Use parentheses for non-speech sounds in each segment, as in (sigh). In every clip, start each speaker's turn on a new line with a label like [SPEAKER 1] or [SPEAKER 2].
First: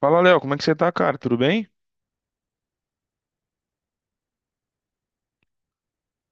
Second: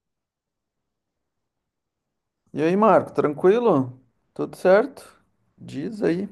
[SPEAKER 1] Fala, Léo, como é que você tá, cara? Tudo bem?
[SPEAKER 2] E aí, Marco, tranquilo? Tudo certo? Diz aí.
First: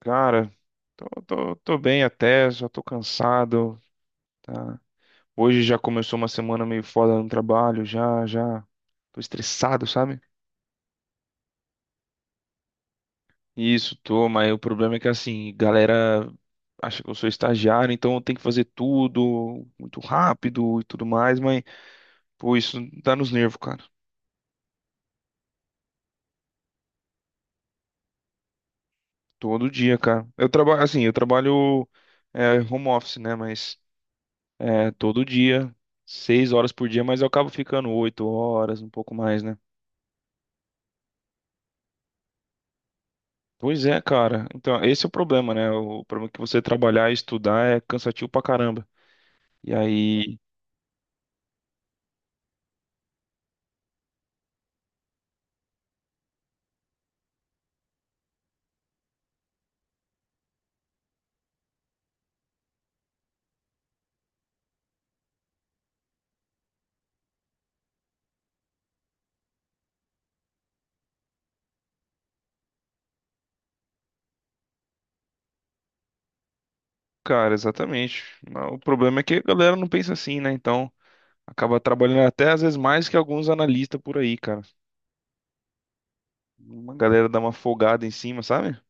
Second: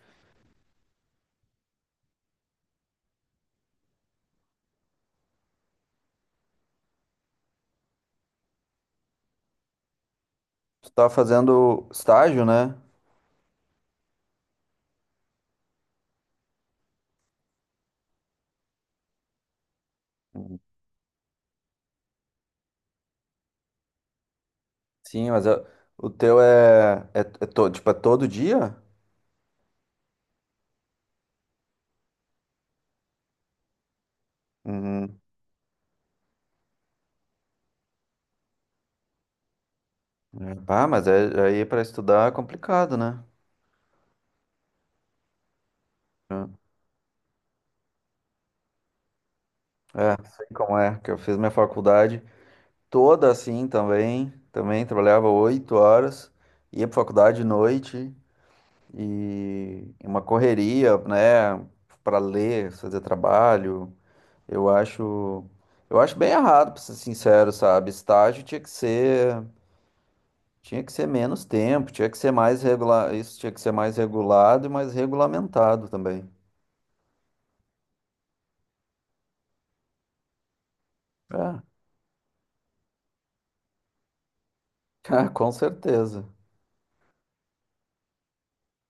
[SPEAKER 1] Cara, tô bem até, só tô cansado, tá? Hoje já começou uma semana meio foda no trabalho, já tô estressado, sabe?
[SPEAKER 2] Tu tá fazendo estágio, né?
[SPEAKER 1] Isso, tô, mas o problema é que assim, galera acha que eu sou estagiário, então eu tenho que fazer tudo muito
[SPEAKER 2] Uhum.
[SPEAKER 1] rápido e tudo mais, mas, pô, isso dá nos nervos, cara.
[SPEAKER 2] Sim, mas o teu é todo, tipo, é todo dia?
[SPEAKER 1] Todo dia, cara. Eu trabalho, assim, eu trabalho home office, né? Mas
[SPEAKER 2] Uhum.
[SPEAKER 1] todo dia, 6 horas por dia, mas eu acabo ficando 8 horas, um pouco mais, né?
[SPEAKER 2] É, pá, mas é, aí para estudar é complicado, né?
[SPEAKER 1] Pois é, cara. Então, esse é o problema, né? O problema é que você trabalhar e estudar é cansativo pra caramba. E
[SPEAKER 2] É, é,
[SPEAKER 1] aí,
[SPEAKER 2] sei como é, que eu fiz minha faculdade toda assim também, também trabalhava 8 horas, ia pra faculdade de noite e uma correria, né, pra ler, fazer trabalho. Eu acho, eu acho bem errado, pra ser sincero, sabe? Estágio tinha que ser menos tempo, tinha que ser mais regular, isso tinha que ser mais regulado e mais regulamentado também.
[SPEAKER 1] cara, exatamente. Mas o problema é que a galera não pensa assim, né? Então,
[SPEAKER 2] É,
[SPEAKER 1] acaba trabalhando até às vezes mais que alguns analistas por aí, cara.
[SPEAKER 2] (laughs) é, com certeza.
[SPEAKER 1] Uma galera dá uma folgada em cima, sabe?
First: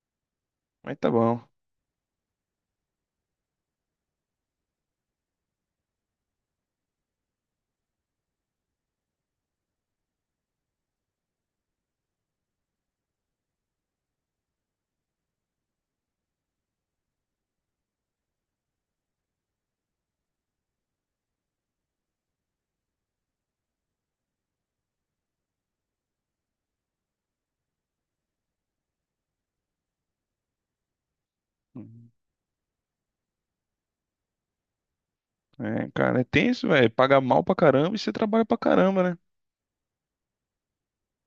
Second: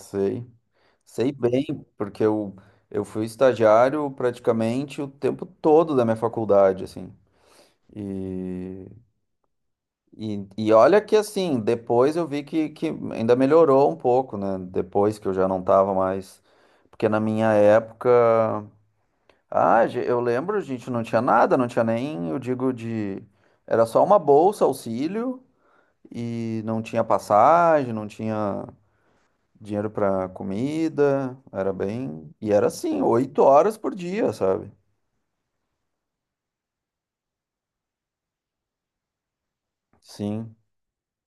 [SPEAKER 2] Sei.
[SPEAKER 1] Mas tá
[SPEAKER 2] Sei
[SPEAKER 1] bom.
[SPEAKER 2] bem, porque eu fui estagiário praticamente o tempo todo da minha faculdade, assim. E, e e olha que assim, depois eu vi que ainda melhorou um pouco, né? Depois que eu já não estava mais. Porque na minha época. Ah, eu lembro, gente não tinha nada, não tinha nem, eu digo, de. Era só uma bolsa, auxílio, e não tinha passagem, não tinha dinheiro pra comida, era
[SPEAKER 1] Uhum.
[SPEAKER 2] bem. E era assim, 8 horas por dia, sabe?
[SPEAKER 1] É, cara, é tenso, velho. Paga mal pra caramba e você trabalha pra caramba, né?
[SPEAKER 2] Sim.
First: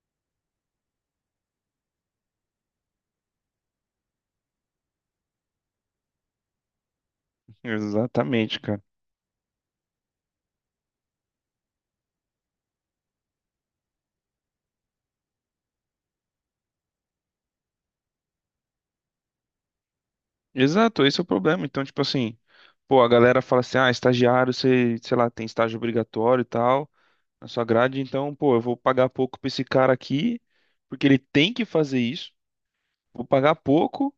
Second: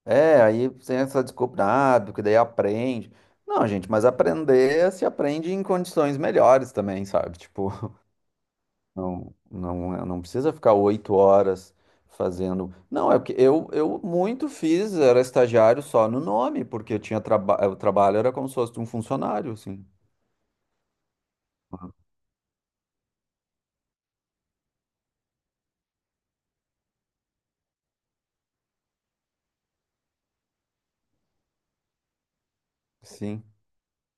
[SPEAKER 2] É, aí tem essa desculpa, ah, porque daí aprende. Não, gente, mas aprender se aprende em condições melhores também, sabe?
[SPEAKER 1] (laughs)
[SPEAKER 2] Tipo.
[SPEAKER 1] Exatamente, cara.
[SPEAKER 2] Não, não, é, não precisa ficar 8 horas fazendo. Não, é porque eu muito fiz, era estagiário só no nome, porque eu tinha o trabalho era como se fosse um funcionário, assim.
[SPEAKER 1] Exato, esse é o problema. Então, tipo assim, pô, a galera fala assim, ah, estagiário, você, sei lá, tem estágio obrigatório e tal, na sua grade, então, pô, eu vou pagar pouco pra esse cara aqui, porque ele tem que fazer isso. Vou
[SPEAKER 2] Sim,
[SPEAKER 1] pagar pouco,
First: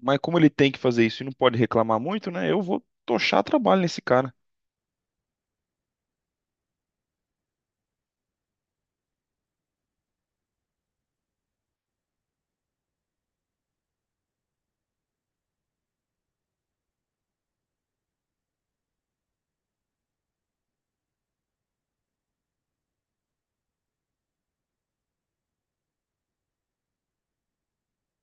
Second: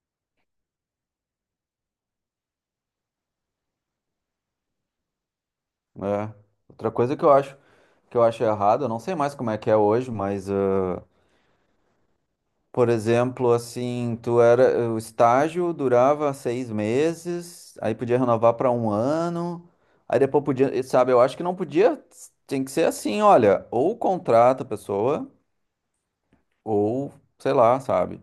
[SPEAKER 1] mas como ele tem que fazer isso e não pode reclamar muito, né? Eu vou tochar trabalho nesse cara.
[SPEAKER 2] é. Outra coisa que eu acho errado, eu não sei mais como é que é hoje, mas ah, por exemplo, assim, tu era o estágio durava 6 meses, aí podia renovar para um ano. Aí depois podia, sabe, eu acho que não podia, tem que ser assim, olha, ou contrata a pessoa ou, sei lá, sabe?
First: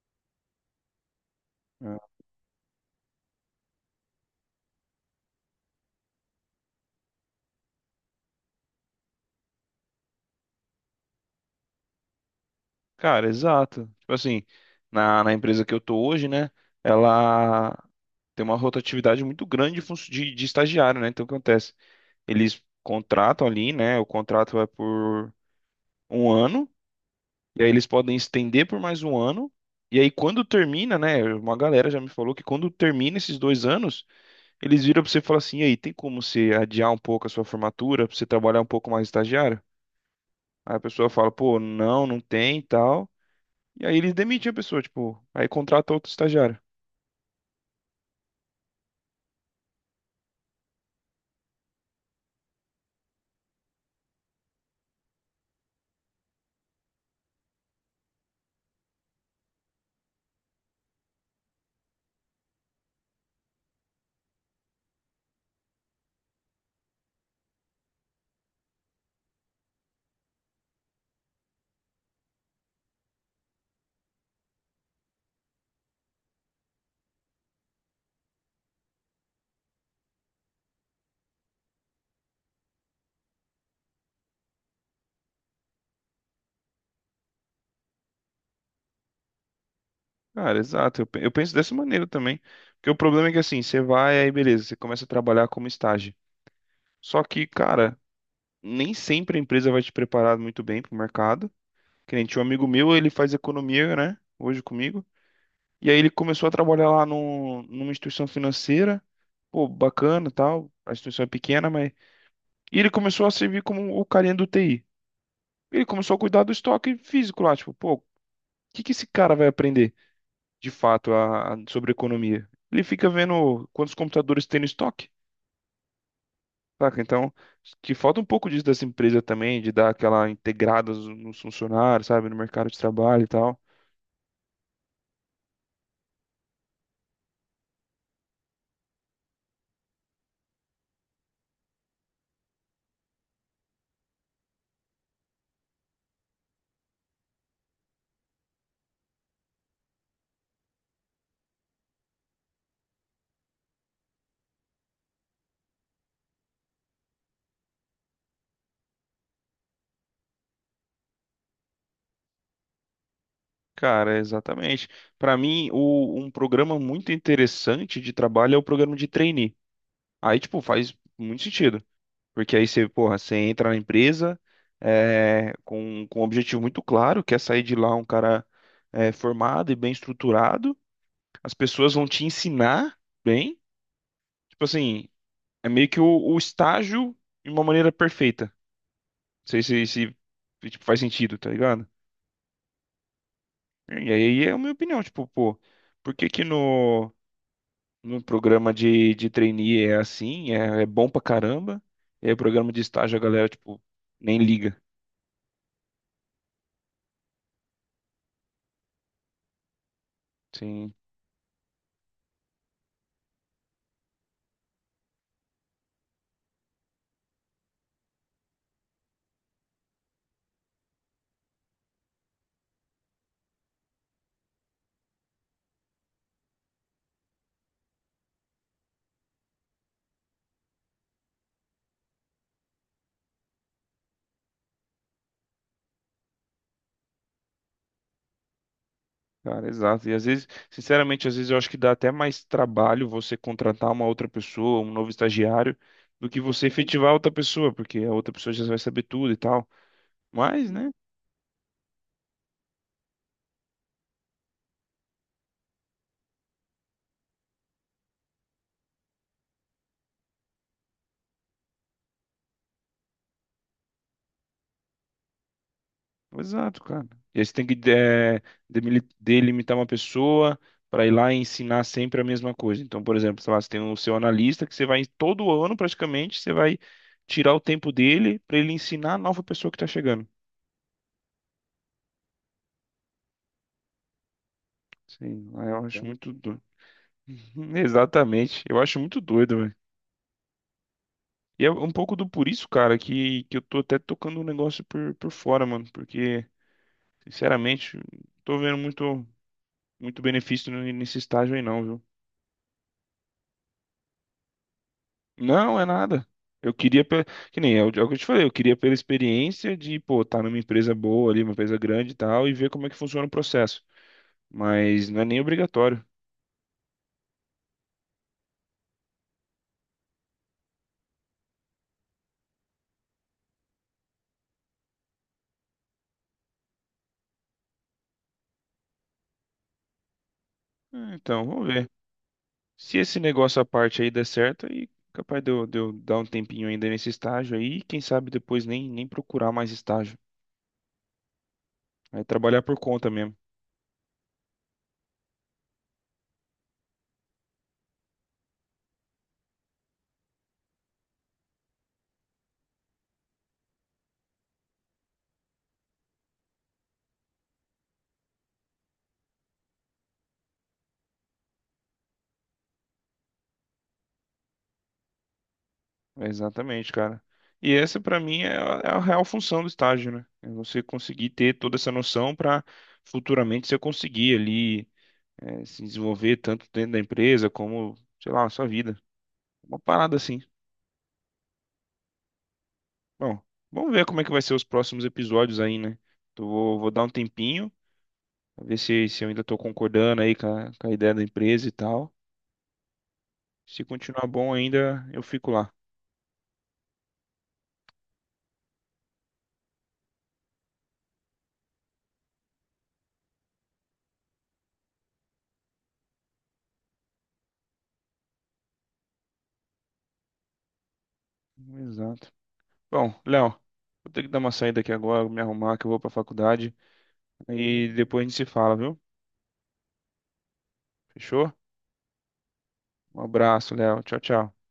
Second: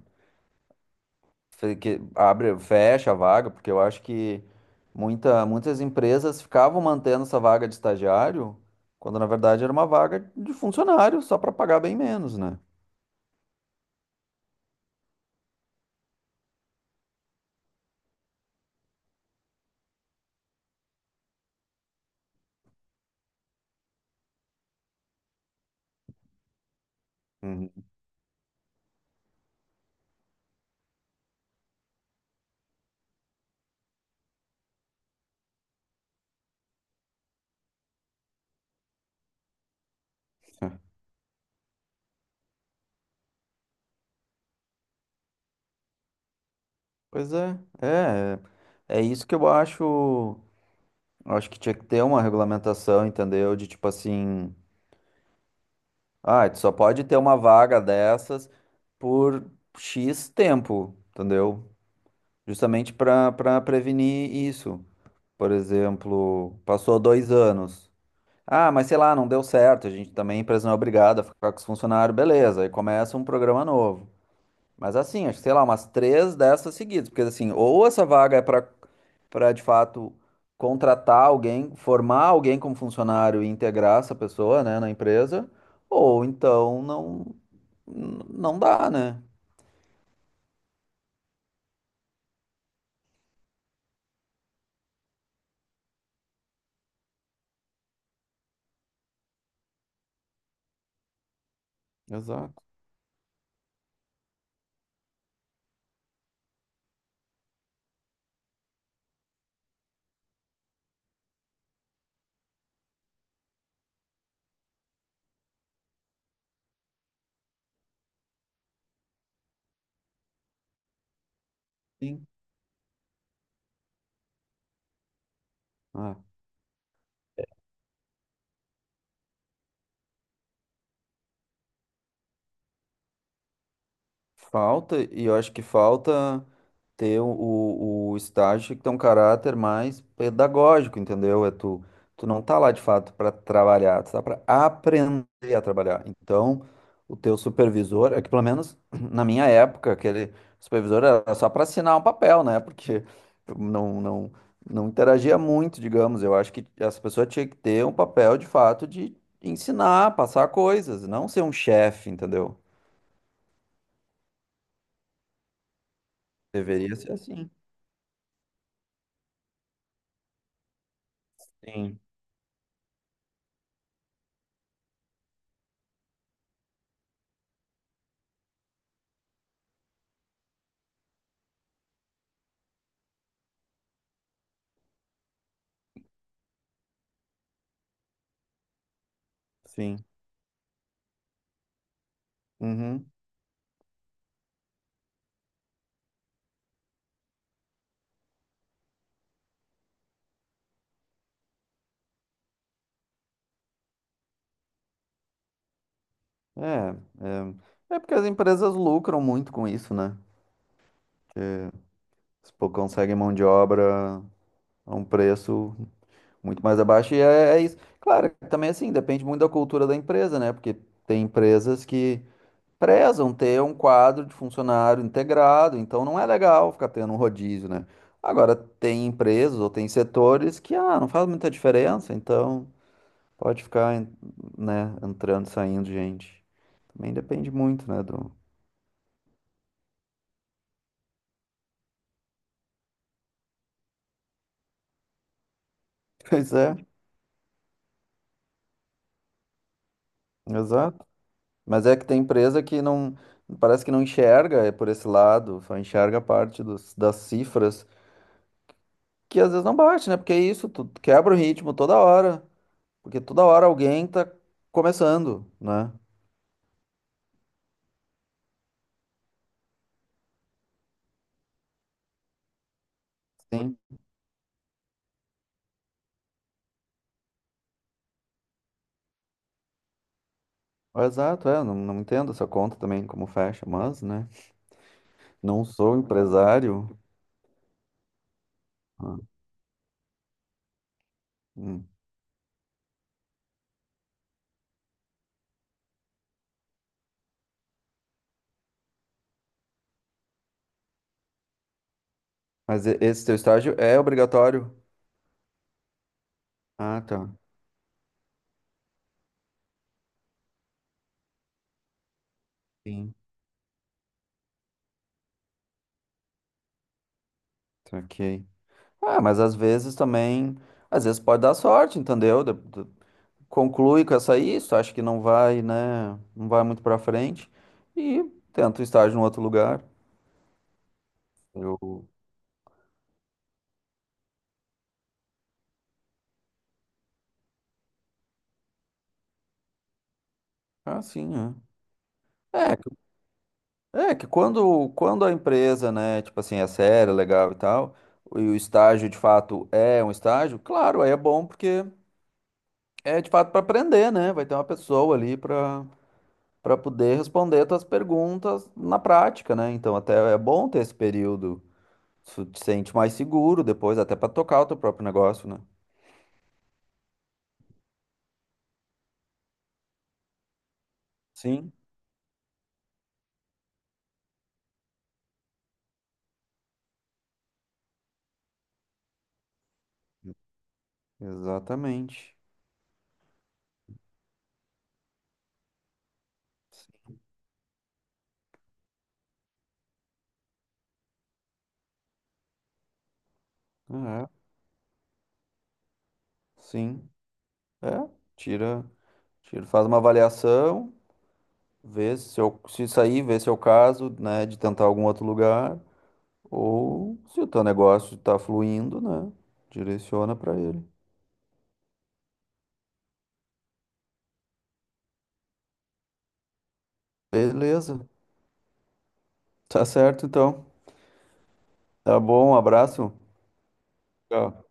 [SPEAKER 2] Que
[SPEAKER 1] É.
[SPEAKER 2] abre, fecha a vaga, porque eu acho que muitas empresas ficavam mantendo essa vaga de estagiário, quando na verdade era uma vaga de funcionário, só para pagar bem menos, né?
[SPEAKER 1] Cara, exato. Tipo assim, na empresa que eu tô hoje, né? Ela tem uma rotatividade muito grande de, funcio- de estagiário, né? Então, o que acontece? Eles contratam ali, né? O contrato é por um ano, e aí
[SPEAKER 2] Uhum.
[SPEAKER 1] eles podem estender por mais um ano. E aí, quando termina, né? Uma galera já me falou que quando termina esses 2 anos, eles viram pra você e falam assim: e aí, tem como você adiar um pouco a sua formatura, pra você trabalhar um pouco mais estagiário? Aí a
[SPEAKER 2] (laughs)
[SPEAKER 1] pessoa fala: pô, não, não tem e tal. E aí eles demitem a pessoa, tipo, aí contrata outro estagiário.
[SPEAKER 2] Pois é isso que eu acho que tinha que ter uma regulamentação, entendeu? De tipo assim, ah, tu só pode ter uma vaga dessas por X tempo, entendeu? Justamente para prevenir isso. Por exemplo, passou 2 anos. Ah, mas sei lá, não deu certo. A gente também, a empresa não é obrigada a ficar com os funcionários, beleza. Aí começa um programa novo. Mas assim, acho que sei lá, umas três dessas seguidas. Porque assim, ou essa vaga é para de fato contratar alguém, formar alguém como funcionário e integrar essa pessoa, né, na empresa, ou então não, não dá, né?
[SPEAKER 1] Cara, exato, eu penso dessa maneira também. Porque o problema é que assim, você vai, aí beleza, você começa a trabalhar como estágio. Só que, cara, nem sempre a empresa vai te preparar muito bem pro mercado. Que nem tinha um
[SPEAKER 2] Exato.
[SPEAKER 1] amigo meu, ele faz economia, né? Hoje comigo. E aí ele começou a trabalhar lá numa instituição financeira. Pô, bacana e tal. A instituição é pequena, mas. E ele começou a servir como o carinha do TI. Ele começou a cuidar do estoque físico lá. Tipo, pô, o que que esse cara vai aprender de fato sobre
[SPEAKER 2] Sim.
[SPEAKER 1] economia? Ele fica vendo quantos computadores tem no estoque.
[SPEAKER 2] É.
[SPEAKER 1] Saca? Então, que falta um pouco disso dessa empresa também, de dar aquela integrada nos funcionários, sabe, no mercado de trabalho e tal.
[SPEAKER 2] Falta, e eu acho que falta ter o estágio que tem um caráter mais pedagógico, entendeu? É tu não tá lá de fato para trabalhar, tu tá para aprender a trabalhar. Então, o teu supervisor, é que pelo menos (clears throat) na minha época, aquele supervisor era só para assinar um papel, né? Porque não, não, não interagia muito, digamos. Eu acho que essa pessoa tinha que ter um papel de fato de ensinar, passar coisas, não ser um chefe, entendeu?
[SPEAKER 1] Cara, exatamente. Para mim, um programa
[SPEAKER 2] Deveria
[SPEAKER 1] muito
[SPEAKER 2] ser assim.
[SPEAKER 1] interessante de trabalho é o programa de trainee. Aí, tipo, faz muito sentido.
[SPEAKER 2] Sim,
[SPEAKER 1] Porque aí você, porra, você entra na empresa com um objetivo muito claro, que é sair de lá um cara formado e bem estruturado. As pessoas vão te ensinar bem. Tipo assim, é meio que o estágio de uma maneira perfeita. Não sei se,
[SPEAKER 2] sim.
[SPEAKER 1] se, tipo, faz sentido, tá ligado?
[SPEAKER 2] Uhum.
[SPEAKER 1] E aí é a minha opinião, tipo, pô, por que que no. No programa de trainee é assim, é, é bom pra caramba. E aí, programa de estágio, a galera, tipo, nem liga.
[SPEAKER 2] É, é é porque as empresas lucram muito com isso, né?
[SPEAKER 1] Sim,
[SPEAKER 2] Se pô, conseguem mão de obra a um preço muito mais abaixo, e é, é isso. Claro, também assim, depende muito da cultura da empresa, né? Porque tem empresas que prezam ter um quadro de funcionário integrado, então não é legal ficar tendo um rodízio, né? Agora, tem empresas ou tem setores que, ah, não faz muita diferença, então pode ficar, né, entrando e saindo gente. Também depende muito, né, do...
[SPEAKER 1] cara, exato. E às vezes, sinceramente, às vezes eu acho que dá até mais trabalho você contratar uma outra pessoa, um novo estagiário,
[SPEAKER 2] (laughs)
[SPEAKER 1] do que
[SPEAKER 2] Pois
[SPEAKER 1] você
[SPEAKER 2] é,
[SPEAKER 1] efetivar outra pessoa, porque a outra pessoa já vai saber tudo e tal. Mas, né?
[SPEAKER 2] exato. Mas é que tem empresa que não, parece que não enxerga é por esse lado, só enxerga a parte dos, das cifras, que às vezes não bate, né? Porque é isso, tu quebra o ritmo toda hora, porque toda hora alguém tá começando, né?
[SPEAKER 1] Exato, cara. E aí você tem que delimitar uma pessoa para ir lá e ensinar sempre a mesma coisa. Então, por exemplo, sei lá, você
[SPEAKER 2] Sim.
[SPEAKER 1] tem o seu analista que você vai todo ano praticamente, você vai tirar o tempo dele para ele ensinar a nova pessoa que está chegando.
[SPEAKER 2] Exato, é, não, não entendo essa conta também como fecha, mas, né,
[SPEAKER 1] Sim,
[SPEAKER 2] não
[SPEAKER 1] aí eu
[SPEAKER 2] sou
[SPEAKER 1] acho muito doido.
[SPEAKER 2] empresário.
[SPEAKER 1] (laughs) Exatamente. Eu acho
[SPEAKER 2] Ah,
[SPEAKER 1] muito doido, velho. E é
[SPEAKER 2] hum.
[SPEAKER 1] um pouco do por isso, cara, que eu tô até tocando o negócio por fora, mano. Porque, sinceramente, não tô vendo muito, muito benefício nesse estágio aí, não, viu?
[SPEAKER 2] Mas esse teu estágio é obrigatório?
[SPEAKER 1] Não, é nada. Eu
[SPEAKER 2] Ah,
[SPEAKER 1] queria,
[SPEAKER 2] tá.
[SPEAKER 1] que nem é o é o que eu te falei, eu queria pela experiência de, pô, estar numa empresa boa ali, uma empresa grande e tal, e ver como é que
[SPEAKER 2] Sim.
[SPEAKER 1] funciona o processo. Mas não é nem obrigatório.
[SPEAKER 2] Ok. Ah, mas às vezes também, às vezes pode dar sorte, entendeu? Conclui com essa aí, se tu acha que não vai, né, não vai muito pra frente e tenta o estágio em outro lugar.
[SPEAKER 1] É. Então, vamos ver.
[SPEAKER 2] Eu,
[SPEAKER 1] Se esse negócio à parte aí der certo, aí capaz de de eu dar um tempinho ainda nesse estágio aí, e quem sabe depois nem procurar mais estágio.
[SPEAKER 2] ah, sim, é.
[SPEAKER 1] Aí trabalhar
[SPEAKER 2] É,
[SPEAKER 1] por
[SPEAKER 2] que
[SPEAKER 1] conta mesmo.
[SPEAKER 2] é que quando a empresa, né, tipo assim, é séria, legal e tal, e o estágio de fato é um estágio, claro, aí é bom porque é de fato para aprender, né? Vai ter uma pessoa ali para poder responder tuas perguntas na prática, né? Então até é bom ter esse período. Tu te sente mais seguro depois, até pra tocar o teu próprio negócio, né?
[SPEAKER 1] É exatamente, cara. E essa pra mim é é a real função do estágio, né? É você conseguir ter
[SPEAKER 2] Sim,
[SPEAKER 1] toda essa noção pra futuramente você conseguir ali se desenvolver tanto dentro da empresa como, sei lá, na sua vida. Uma parada assim.
[SPEAKER 2] exatamente.
[SPEAKER 1] Bom, vamos ver como é que vai ser os próximos episódios aí, né? Então, vou dar um tempinho, pra ver se eu ainda tô concordando aí com a ideia da empresa e tal. Se continuar
[SPEAKER 2] É,
[SPEAKER 1] bom ainda, eu fico lá.
[SPEAKER 2] sim. É, tira, tira, faz uma avaliação, vê se eu, se sair, vê se é o caso, né, de tentar algum outro lugar, ou se o teu negócio tá fluindo, né, direciona pra ele.
[SPEAKER 1] Exato. Bom, Léo, vou ter que dar uma saída aqui agora, me arrumar que eu vou pra faculdade. E
[SPEAKER 2] Beleza,
[SPEAKER 1] depois a gente se fala, viu?
[SPEAKER 2] tá certo então.
[SPEAKER 1] Fechou?
[SPEAKER 2] Tá bom, um abraço.
[SPEAKER 1] Um abraço, Léo. Tchau, tchau.
[SPEAKER 2] Tchau.